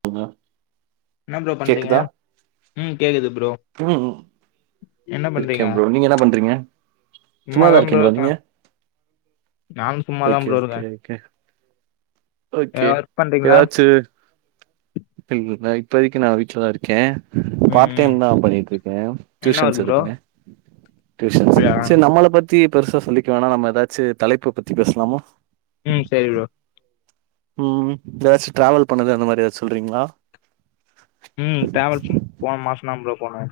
[unintelligible] என்ன ப்ரோ பண்றீங்க கேக்குதா ம் கேட்குது ப்ரோ ம் ம் என்ன இருக்கே பண்றீங்க ப்ரோ நீங்க என்ன பண்றீங்க சும்மாதா ப்ரோ இருக்கீங்களா இருக்கற நீங்க நானு சும்மாதா ஓகே ப்ரோ இருக்கே ஓகே ஓகே ஓகே எதா ஒர்க் பண்றீங்களா எதாச்சு இல் நா இப்போதைக்கு நா வீட்ல தா இருக்கே ம் பார்ட் ம் டைம் தா பண்ணீட்ருக்கே என்ன ஒர்க் டியூஷன்ஸ் ப்ரோ எடுக்கறே டியூசன்ஸ் அப்டியா செர் நம்மள பத்தி பெருசா சொல்லிக்க வேணா நம்ம எதாச்சு தலைப்ப பத்தி பேசலாமோ ம் சேரி ப்ரோ ம் ஏதாச்சு டிராவல் பண்ணது அந்த மாரி ஏதாச் சொல்றீங்ளா ம் டிராவல் போன மாசந்தா ப்ரோ போன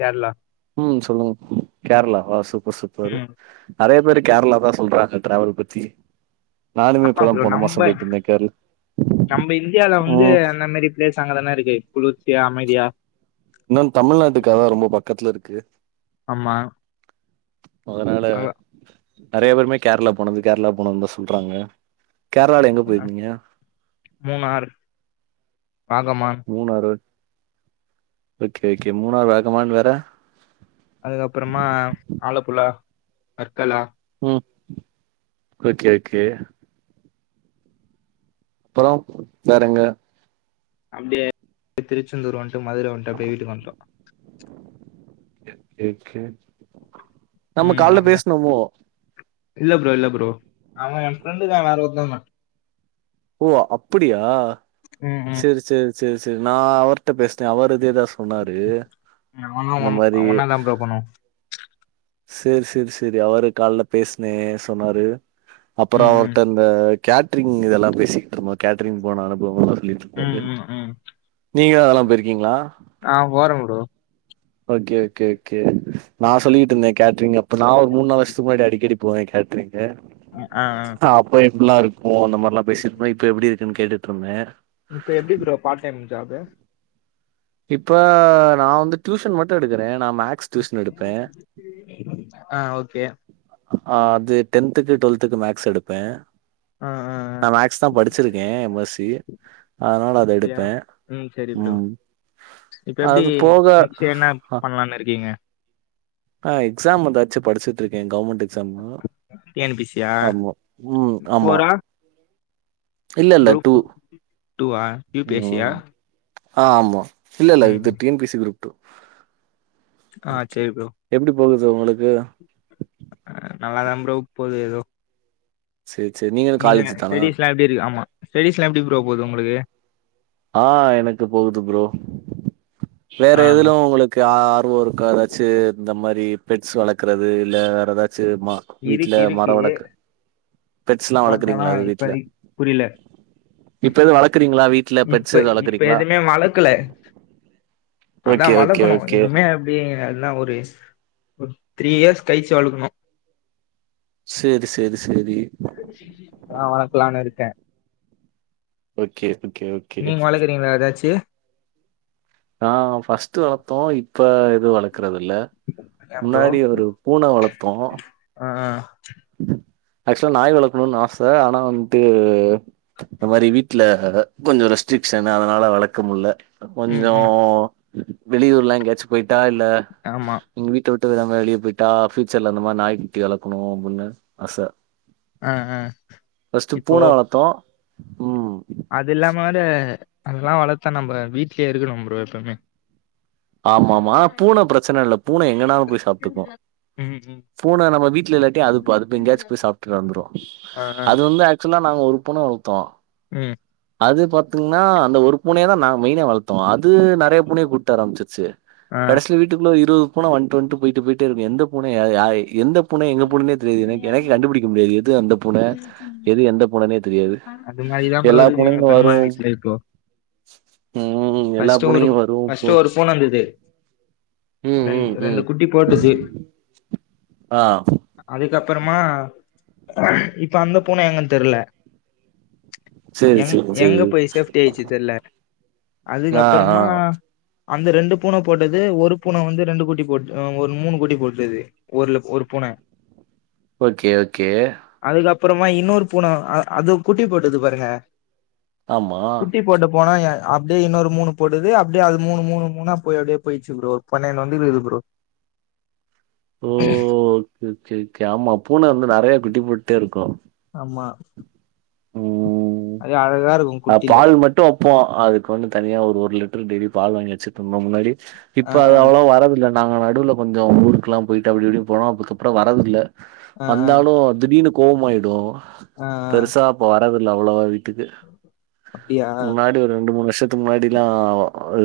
கேர்ளா ம் சொல்லுங்க கேர்ளாவ சூப்பர் சூப்பர் ம் நறைய பேர் கேர்ளா தா சொல்றாங்க டிராவல் பத்தி நானுமே ஆமா இப்பதா ப்ரோ போன மாசோ நம்ப போயிட்டு இருந்தே கேரளா நம்ப இந்தியால வந்து ம் அந்தமேரி பிளேஸ் அங்கதானே இருக்கு குளிர்ச்சியா அமைதியா இன்னோ தமிழ்நாட்டுக்கதா ரொம்ப பக்கத்துல இருக்கு ஆம்மா அதனால நறைய பேருமே கேர்ளா போனது கேர்ளா போனோன்தா சொல்றாங்க கேர்ளால எங்க போயிருக்கிங்க மூணாற் பாகமான் மூணாறு ஓகே ஓகே மூணாறு வாகமான் வேற அதுக்கப்பறமா ஆலப்புழா வட்களா ம் ஓகே ஓகே அப்புற வேறெங்க அப்டியே திருச்செந்தூர் வன்ட்டு மதுர வன்ட்டு அப்டியே வீட்டுக்கு வன்ட்டோ ஓகே நம்ம ம் கால்ல அங்க பேச்னமோ இல்ல ப்ரோ இல்ல ப்ரோ ஓ அப்புடியா ம் ம் செர் செர் செர் செர் நா அவர்ட பேச்டே அவரு இதேதா சொ சொன்னாரு இந்த மாரி போனோ சேர் சேர் சேர் அவரு கால்ல பேச்னே சொன்னாரு அப்புற ம் ம் அவர்ட இந்த கேட்ரிங் இதெல்லா பேசிட்ருந்தோ கேட்ரிங் போன அனுபவல ம் ம் ம் நீங்க அதெல்லா போயிருக்கீங்ளா ஆ போற ப்ரோ ஓகே ஓகே ஓகே நா சொல்லிகிட்டு இருந்த கேட்ரிங் அப்ப நா ஒரு மூண் நாள் வர்ஷத்துக்கு முன்னாடி அடிக்கடி போவே கேட்ரிங் ஏ ம் ம் அப்ப எப்பில்லா இருக்கு அந்த மாரிலா பேசின்தோ இப்ப எப்டி இருக்குன் கேட்டுட்ருந்த இப்ப எப்டி ப்ரோ பார்ட் டைம் ஜாப்பு இப்ப நா வந்து டியூஷன் மட்டு எடுக்கிற நா மேக்ஸ் டூஷன் எடுப்பே ஆ ஓகே ஆ அது டென்த்துக்கு டுவெல்த்துக்கு மேக்ஸ் எடுப்பே ஆ ஆ ஆ நா மேக்ஸ் தா படிச்சிருக்கே எம் எஸ் சி அதனால அத யா எடுப்பே ம் செரி ப்ரோ இப்ப எப்டி அது போக நெக்ஸ்ட் என்ன பண்ணலானு இருக்கீங்க ஆ எக்ஸாம் வந்தாச்சு படிச்சிட்ருக்கே கௌவ்மெண்டு ஸம்மா டி என் பி சி யா ஆமா ம் ஆமா ஃபோரா இல்லல்ல டூ குரூப் டூவா யூ பி எஸ் சி யா ம் ஆ ஆமா இல்லல்ல ம் பிஃப்டீன் பீஸ் இல்ல டூ ஆ எப்டி போகுது சர் உங்களுக்கு அ நல்லாத ப்ரோ போது ஏதோ செர் செர் நீ நீங்கக ஸ்டடீஸ்லா எப்டி இருக்கு ஆமா ஸ்டீஸ்லா எப்டி ப்ரோ போது உங்ளுக்கு ஆ எனக்கு போகுது ப்ரோ வேற ஆ எதுல உங்ளுக் க ஆர்வோ இருக்க ஏதாச்சு இந்த மாரி பெட்ஸ் வளக்கிறது இல்ல வேறு ஏதாச்சு மா வீட்டுல இருக்கு மர இருக்கு வளக் பெட்ஸ்ல்லா பட் ஆனா வளக்குறீங்ளா அது வீட்ல இப்பதைக்கு புரியல இப்ப எது வளக்குறீங்ளா வீட்ல பெட்ஸ் இப்ப எது இப்ப வளக்குறீங்களா எதுமே வளக்கல அதா ஓகே ஓகே வளக்கணு ஓகே இனிமே அப்யே எல்லா ஒரு ஒரு த்ரீ இயர்ஸ் கழிச்சு வளக்ணு சேரி சேரி சேரி அதா வளக்லானு இருக்க ஓக்கே ஓக்கே ஓக் நீங்க வளக்றீங்ளா எதாச்சு நா ஃபஸ்ட்டு வளத்தோ இப்போ எது வளக்றது இல்ல ஏ முன்னாடி ஒரு பூன வளத்தோ அ அ ஆச்சுவலா நாய் வளக்கணுனு ஆச ஆனா வன்ட்டு இந்த மாரி வீட்ல கொஞ்சோ ரெஸ்ட்ரிக்ஷன் அதனால வளக்கமுட்ல ம் கொஞ்சோ ம் வெளியூர்லா எங்கயாச்சு பொய்ட்டா இல்ல ஆமா இங்க வீட்ட விட்டு வேரா எங்னா வெளிய பொய்ட்டா பியூச்சர்ல அந்த மாரி நாய்க் குட்டி வளக்கனு அப்டின்னு ஆச ஆ ஆ ஃபஸ்ட்டு இப்போ பூன வளத்தோ ம் அது இல்லாம வேற அதெல்லா வளத்தா நம்ப வீட்லியே இருக்கனு ப்ரோ எப்பய்மே ஆமா ஆமா பூன பிரச்சன இல்ல பூன எங்கனாலு போய் சாப்ட்டுக்கு ம் ம் பூன நம் வீட்ல இல்லாட்டி அதுப்ப அது போய் எங்கேயாச்சு போய் சாப்ட்டு வந்ரு ஆ ஆ அது வந்து ஆக்சுவலா நாங்க ஒரு பூன வளத்தோ ம் அது பாத்திங்ன்னா அந்த ஒரு பூனைய தா நாங்க மெய்னா வளத்தோ அது நறைய பூனய கூப்ட்டு வர சு ஆ கடசில வீட்டுக்குள்ள இருவது பூன வண்டு வண்டு பொய்ட்டு பொய்டு பொய்ட்டே இருக்கு எந்த பூன எ அ எந்த பூன எங்க பூனனே தெரியாது எனக்கு எனக்கே கண்டுபுடிக்க முடியாது எது அந்த பூன எது எந்த புனனே தெரியாது அது மாரிதா ப்ரோ எல்லா இருக்குது எங்க பூனையும் பெரிம்மா வரும். வீட்லியு இப்போ ம் எல்லா ஃபஸ்ட் பூனையும் வரும் போ ஃபஸ்ட்டு ஒரு பூன வந்துது ம் ரென் ம் ரெண்டு ம். குட்டி போட்டுது ஆ அதுக்கப்றமா இப்ப அந்த பூன எங்கன் தெர்ல சரி எங் சரி சரி. எங்க போய் சேஃப்ட்டி ஆய்ச்சு தெர்ல ஆ ஆ அதுக்கப்றமா அந்த ரெண்டு பூன போட்டது ஒரு பூன வந்து ரெண்டு குட்டி போட் ஒரு மூணு குட்டி போட்டுது ஒர்ல ஒரு பூன ஓகே ஓகே அதுக்கப்றமா இன்னோரு பூன அது குட்டி போட்டுது பாருங்க ஆமா போட்டு போனா அப்டியே இன்னொரு மூணு போட்டுது அப்டிய அது மூணு மூணு மூணா போய் அப்டியே பொய்ட்ச்சு ப்ரோ பன்னென்டு வந்ருக்கு ஃப்ரோ ஓ ஒகே ஓகே ஓகே ஆமா பூன வந்து நறைய குட்டி போட்டே இருக்கு ஆமா ம் அது அழகா இருக்கும் அ குட்டில பால் மட்டு ப்போ அதுக்கு வந்து தனியா ஒரு ஒரு லிட்டர் டெய்லி பால் வாங்கி வச்சுட்ருந்தோ முன்னாடி ஆ இப்ப அது அவ்ளோ வரதில்ல நாங்க நடுவ்ல கொஞ்சோ ஊருக்லா பொய்ட்டு அப்டிஇப்டி போன அதுக்கப்ற வரதில்ல வந்தாலு திடீர்னு கோவமாய்டு ஆ ஆ பெருசா இப்ப வரதில்ல அவ்ளவா வீட்டுக்கு அப்டியா முன்னாடி ஒரு ரெண்டு மூணு வருஷத்துக்கு முன்னாடிலா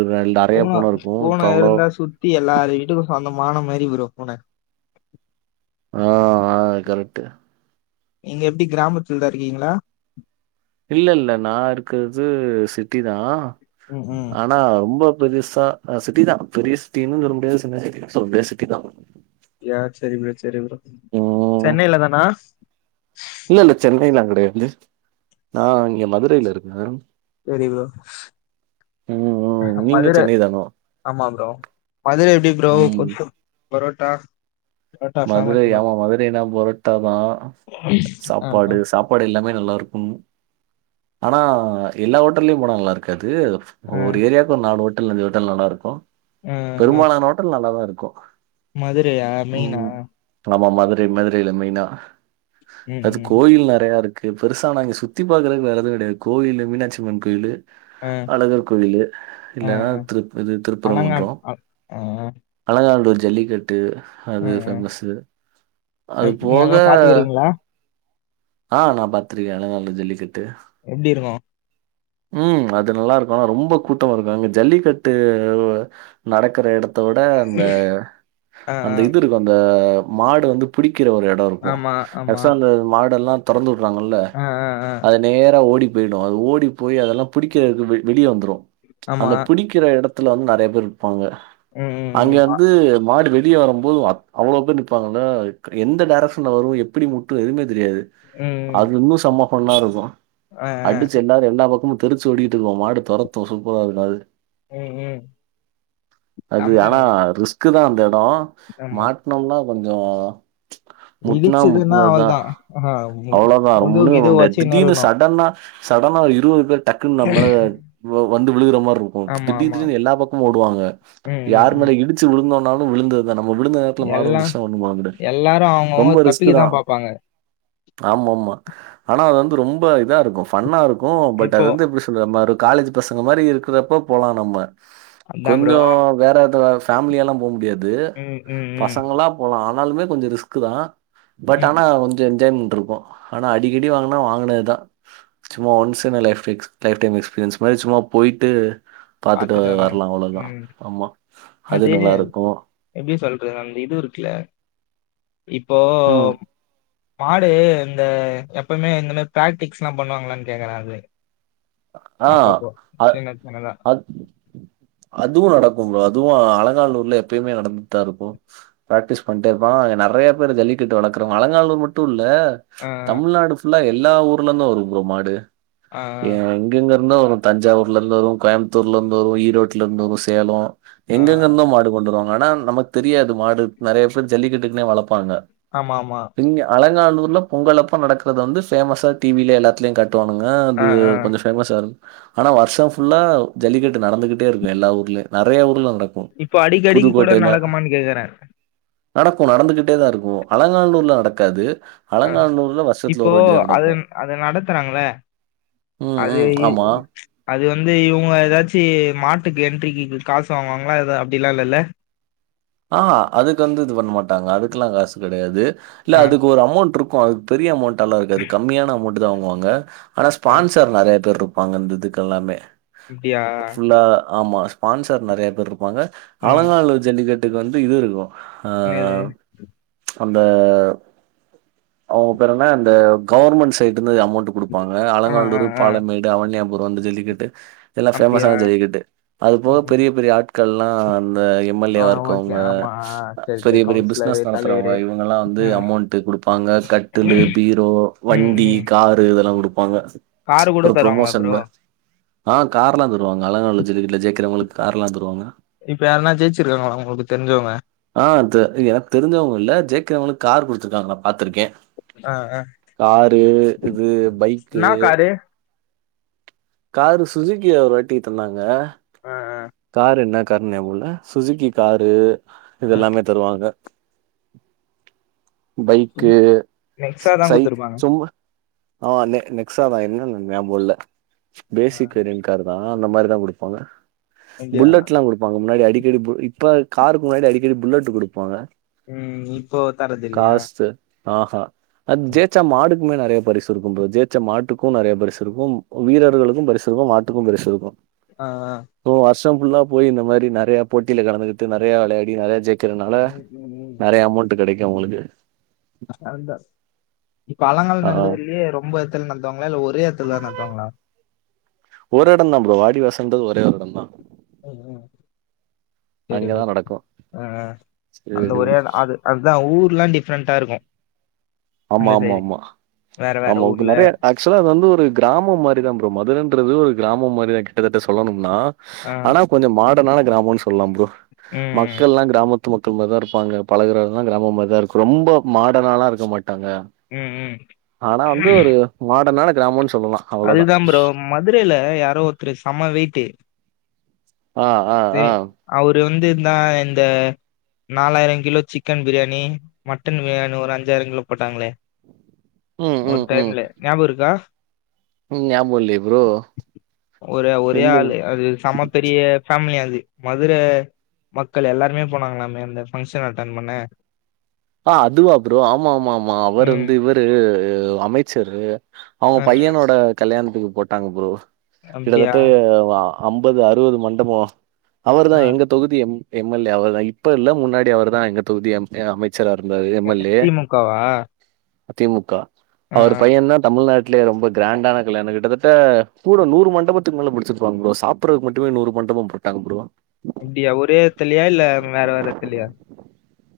ரெ நறைய பூனருக்கு இப்போ அவ்ளோவா பத்தி எல்லாரு வீட்டுக்கு சொந்தமான மாரி ஒரு பூன ஆ ஆ கரெக்ட்டு நீங்க எப்டி கிராமத்துல தா இருக்கீங்ளா இல்லல்ல நா இருக்றது சிட்டி தா ம் ம் ஆனா ரொம்ப பெருசா அ சிட்டி தா பெரிய சிட்டினு சொல்ல முடியாது சிட்ட சிட்டினு சொல்ல முடியாது சிட்டி தா அப்டியா செரி ப்ரோ செரி ப்ரோ சென்னைல தானா இல்லல்ல சென்னையிலா கெடையாது நா இங்க மதுரைல இருக்கே சேரி ப்ரோ ம் ம் அ நீங்க மதுர சென்னை தானோ ஆமா ப்ரோ மதுர எப்டி ப்ரோ ம் கொத் பரோட்டா மதுர ஆமா மதுரைனா புரோட்டாதா ஆ ஆ சாப்பாடு சாப் பாடு எல்லாமே நல்லாருக்கும் ஆனா எல்லா ஹோட்டல்லியு போனா நல்லாருக்காது ஆ ஒரு ஏரியாக்கு ஒரு நாலு ஹோட்டல் அஞ்சு ஹோட்டல் நல்லாருக்கு ஆ ஆ பெரும்பாலான ஹோட்டல் நல்லாதாருக்கு மதுரையா மெயினா ஆமா மதுரை மதுரையில மெயினா ம் அது ம் கோயில் நறையருக்கு கு பெருசா நாங்க சுத்தி பாக்கறதுக்கு வேற எதுவு கெடையாது கோயிலு மீனாட்சியம்மன் கோயிலு ஆ அழகர் கோயிலு ஆ இல்லன்னா திருப் இது அலங்கான் திருப்பரங்குன்றோ அ ஆ அழகாநல்லூர் ஜல்லிக்கட்டு ஆ அது ஆ ஃபேமஸு அது எப்- நீங்க போக எல்லாம் பாத்துக்கிறீங்களா ஆ நா பாத்துருக்கே அழகாநல்லூர் ஜல்லிக்கட்டு எப்டிருக்கு ம் அது நல்லாருக்கு ரொம்ப கூட்டமாருக்கு அங்க ஜல்லிக்கட்டு நடக்ற எடத்தோட அந்த ஆ அந்த ஆ இதுருக்கு அந்த மாடு வந்து புடிக்கிற ஒரு எடோ இருக்கு ஆமா ஆமா வருசாங்க மாடெல்லா தொறந்து உட்வாங்கல்ல ஆ ஆ ஆ அத நேரா ஓடி போய்டு அது ஓடி போய் அதெலா புடிக்கிறதுக்கு வெளியே வந்துடு அந்த ஆமா புடிக் நிக்ற எடத்துல வந்து நறைய பேர் இருப்பாங்க ம் அங்க ம் ம் வந்து மாடு வெ ளிய வரும்போது அத் அவ்ளோ பேர் நிப்பாங்கள எந்த டைரக்ஷன்ல வரு எப்படி முட்டும் எதுவுமே தெரியாது ம் அது இன்னு சம ஃபன்னா இருக்கு ஆ அடிச்சு எல்லாரு எல்லா பக்கமு தெறிச்சு ஓடிட்டு இருபோ மாடு தொரத்து சூப்பராருக்கு அது ம் ம் செமையாருக்கு க்கு தா அந்த எடோ மாட்னோம்னா கொஞ்சோ இடிச்சுதுன்னா அவளோதா அ ஹா அவ்ளோதா ஒன்னுமே பண்ண முடியாது திடீர்னு சடன்னா சடன்னா இருபது பேர் டக்குன்னு நம்மேல வந்து வ விழுகுற மாரி இருக்கு போ ஆமா, திடீர் ஆமா. திடீர்னு எல்லா பக்கமு ஓடுவாங்க ம், ம், யாரு ம். மேல இடிச்சு விழுந்தோனாலு விழுந்தது இல்ல நம்ம விழுந்த நேரத்துல மாடு எல்லா வந்துருச்சா ஒண்ணு பண்ண முடியாது எல்லாரு அவங்கவங்க ரொம்ப ரிஸ்க்கு தா தப்பிக்கதா பாப்பாங்க. ஆமாமா ஆனா அது வந்து ரொம்ப இதாருக்கும் ஃபன்னாருக்கு பட் அது இப்போ வந்து நம்ம ஒரு காலேஜ் பசங்க மாரி இருக்கறப்போ போலா நம்ம அதா ப்ரோ. கொஞ்சோ வேற அத ஃபேமிலியெல்லா போக முடியாது ம், ம், ம், பசங்களா போலா ஆனாலுமே கொஞ்சோ ரிஸ்க்கு தா பட் ம். ஆனா கொஞ்சோ என்ஜாய்மெ ட்ருக்கு ஆனா அடிக்கடி வாங்குனா வாங்குனதுதா சும்மா ஒன்ஸ் என் லைஃப்க் லைஃப் டைம் எக்ஸ்பீரியன்ஸ் மாரி சும்மா போயிட்டு பாத்துட்டு வந்தாங்க. வரலா அவ்ளோதா ம். ஆமா அது நல்லாயிருக்கு எப்டி சொல்றது அந்த இது இருக்குல இப்போ ம். மாடு இந்த எப்பமே இந்த மாரி பிராக்டிக்ஸ்லா பண்ணுவாங்களான் கேக்குறா அத ஆ அ சின்ன சின்னதா. அத் அதுவு நடக்கு ஃப்ரோ அதுவு அலங்காநல்லூர்ல எப்பயுமே நடந்துட்தா இருக்கு பிராக்டிஸ் பண்ட்டே இருப்பாங்க அங்க நெறைய பேர் ஜல்லிக்கிட்டு வளக்கறவுங்க அலங்காநல்லூர் மட்டு இல்ல ஆ, தமிழ்நாடு ஃபுல்லா எல்லா ஊர்ல இருந்து வரு ஃப்ரோ மாடு ஆ, ஏ எங்கங்க இருந்தோ வரு தஞ்சாவூர்ல இருந்து வரு கோயம்த்தூர்ல இருந்து வரு ஈரோட்ல இருந்து வரு சேலோ ஆ, ஆ, எங்கெங்க இருந்தோ மாடு கொண்டுருவாங்க ஆனா நமக்கு தெரியாது மாடு நெறைய பேர் ஜல்லிக்கட்டுக்குனே வளப் பாங்க ஆமா, ஆமா. அலங்காநல்லூர்ல பொங்கல் அப்போ நடக்கறது வந்து ஃபேமஸா டி வி ல எல்லாத்துலே காட்டுவானுங்க அது ஆ, ஆ. கொஞ்சோ பேமஸ்ஸா ஆனா வர்ஷா ஃபுல்லா ஜல்லிக்கட்டு நடந்துகிட்டே இருக்கு எல்லா ஊர்லயு நெறைய ஊர்ல நட இப்போ அடிக்க அடிக்கு கூட நடக்குமானு கேக்குறே நடக்கு நடந்துகிட்டே தா இருக்கு அலங்காநல்லூர்ல நடக்காது அலங்காநல்லூர்ல வர்ஷத்துல ஒரு வாட்டி தா நடக்கு அத நடத்துறாங்ள ம், அது ம். இ ஆமா. அது வந்து இவுங்க ஏதாச்சு மாட்டுக்கு என்ட்ரிக்கு காசு வாங்குவாங்ளா எத அப்டிலா இல்லல்ல ஆ அதுக்கு வந்து இது பண் மாட்டாங்க அதுக்லா காசு கெடையாது இல்ல ஆ அதுக்கு ஒரு அமோண்ட்ரு க்கு அதுக்கு பெரிய அமோண்ட்ல்லா இருக்காது கம்மியான அமோண்ட்டு தா வாங்குவாங்க ஆனா ஆ ஸ்பான்சர் நெறைய பேர்ருப் பாங்க இந்த இதுக்கு எல்லாமே அப்டியா ஃபுல்லா ஆம்மா ஸ்பான்சர் நெறைய பேர்ருப்பாங்க ம் அலங்காநல்லூர் ஜல்லிக்கட்டுக்கு வந்து இது இருக்கு ஆ என்னது அந்த அவுங்க பேரென அந்த கவுர்மெண்ட் சைட்டுந்து அமோண்ட் குடு ப்பாங்க ஆ ஆ அலங்காநல்லூர் ஆ பாலமேடு அவன்யாபுரா அந்த ஜல்லிக்கட்டு இதல்லா அப்டியா ஃபேமஸான ஜல்லிக்கட்டு அது போவ ம் ம் பெரிய பெரிய ஆட்கல்லா அந்த எ ஆ ஓக் ங்க அ பெரிய பெரிய பிஸ்னஸ் நடத்துறவங்க தலைவரு இவங்கல்லா வந்து ஆ அமோண்ட்டு குடுப்பாங்க க ட்டுலு பீரோ ம் வண்டி ம் காரு இதெலா குடுப்பாங்க காரு கூட ஒரு தருவாங்களா ப்ரமோஷன் ப்ரோ மா ஆ கார்லா தருவாங்க அலங்காநல்லூர் ஜல்லிக்கட்ல ஜெயிக்கிறவங்களுக்கு கார்லா தருவாங்க இப்ப யார்னா ஜெயிச்சிருக்காங்ளா உங்களுக்கு தெரிஞ்சவங்க ஆ து எனக்கு தெரிஞ்சவங்க இல்ல ஜெயிக்கிரவங்களுக்கு கார் குடுத்துருக்காங்க நா பாத்துருக்கே ஆ ஆ காரு இது பைக்கு என்னா காரு காரு சுஜிக்கி ஒரு வாட்டி தந்தாங்க ஆ ஆ காரு என்ன கார்னு நியாபல்ல சுசுக்கி காரு ஆ இதெல்லாமே தருவாங்க பைக்கு நெக்ஸா தா சை குடுத்துருப்பாங்க சும்மா ஆ நெ நெக்ஸாதா என்னன் எனக்கு ஞாப இல்ல ஆ பேசிக் [unintelligible] காரு தா அந்த மாரி தா குடுப்பாங்க அப்டியா புல்லட்லா குடுப்பாங்க முன்னாடி அடிக்கடி இப்ப காருக்கு முன்னாடி அடிக்கடி புல்லட் குடுப்பாங்க ம் இப்போ தரதில்யா ஆ ஹா அது ஜெயிச்சா மாடு க்குமே நெறைய பரிசு இருக்கு ப்ரோ ஜெயிச்ச மாட்டுக்கு நெறைய பரிசு இருக்கு வீரர்களுக்கு பரிசு இருக்கு மாட்டுக்கு பரிசு இருக்கு ஆ ஆ ப்ரோ வர்ஷோ ஃபுல்லா போய் இந்த மாரி நெறைய போட்டில கலந்துகிட்டு நெறைய வெளையாடி நெறைய ஜெய் க்கிறனால நெறைய அமோண்ட்டு கெடைக்கு அவுங்களுக்கு அந்த இப்ப ஆ அலங்காநல்லூர்லயே ரொம்ப [unintelligible] நட்த்வாங்ளா இல்ல ஒரே எட்த்துல தா நடத்துவாங்ளா ஒரு எடம் தா ப்ரோ வாடிவாசல்ன்றது ஒரே ஒர் எடம் தா ம் ம் செரி ப்ரோ அங்கதா நடக்கு அ அ சேரி அந்த ப்ரோ ஒரே எட அது அதா ஊர்லா டிஃப்ரெண்டா இருக்கும் ஆமா அந்த ஆமா சைடு ஆமா வேற வேற ஆமா இப்ப ஊர்ல நெறைய ஃபேக் ஆக்ஷுவலா வந்து ஒரு கிராமம் மாரிதா ப்ரோ மதுரன்றது ஒரு கிராமம் மாரி தா கிட்டத்தட்ட சொல்லணும்னா ஆ ஆனா கொஞ்சம் மார்டன் ஆன கிராமம் சொல்லாம் ப்ரோ ம் ம் மக்கள்ல்லா கிராம மத்து மக்கள் மாரி தா இருப்பாங்க பழகுறல்லா கிராம மாரி தா இருக்கு ரொம்ப மாடர்ன்னாலா இருக்க மாட்டாங்க ம் ம். ஆனா வந்து ஒரு மாடர்னான கிராமொன் சொல்லலா அவ்ளோதா அதுதா ப்ரோ மதுரைல யாரோ ஒத்துரு சம்ம வெயிட்டு அ அ அ அவுரு வந்து இன்னா இந்த நாலாயிரோ kilo chicken biryani mutton biryani ஒரு அஞ்சாயிரோ கிலோ போட்டாங்ளே ம் ஒரு ம் ம் டைம்ல ஞாபம் இருக்கா ம் ஞாப இல்யே ஒரே ஒரே ஆளு அது சம்ம பெரிய ஃபேமிலியா அது மதுர மக்கள் எல்லாருமே போனாங்ளாமே அந்த ஃபங்க்ஷன் அட்டன் பண்ண ஆ அதுவா ப்ரோ ஆமா ஆமா ஆமா அவர் ம். வந்து இவரு அமைச்சரு அவுங்க அ பையனோட கல்யாணத்துக்கு போட்டாங்க ப்ரோ அப்டியா? கிட்டதட்ட ஆ அம்பது அறுவது மண்டபோ அவர்தா ஆ எங்க தொகுதி எம் எம் எல் ஏ அவர் தா இப்ப இல்ல முன்னாடி அவர் தா எங்க தொகுதி எம் அமை ச்சரா இருந்தாரு எம் எல் ஏ திமுகவா? தி மு கா ஆ அவரு ஆ பையன் தா தமிழ்நாட் லே ரொம்ப கிராண்டான கல்யாண வீடு கிட்டத்தட்ட கூட நூறு மண்டபத்துக்கு மேல புடிச்சுருப்பாங்க ப்ரோ சாப்புறக்கு மட்டுமே நூறு மண்டபம் ப்ரோ வந்ட்டாங்க ப்ரோ அப்டியா ஒரே எத்திலியா இல்ல வேற வேற எத்திலியா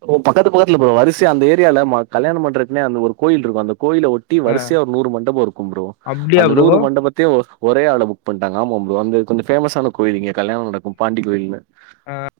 ஓ பக்கத்து பக்கத்துல ப்ரோ வருசையா அந்த ஏரியால மா கல்யாணம் பண்றக்குனா அந்த ஒரு கோயில்ருக்கு அந்த கோயில ஒ ட்டி ஆ வரிசையா ஒரு நூறு மண்டபோ இருக்கும் ப்ரோ அப்டியா அந்த ப்ரோ? நூறு மண்டபத்தையும் ஒரே ஆளா புக் பண்ட்டாங்க ஆமா ப்ரோ அந்த கொஞ்சோ ஃபேமஸான கோயில் இங்க கல்யாணம் நடக்கும் பாண்டி கோயில்னு ஆ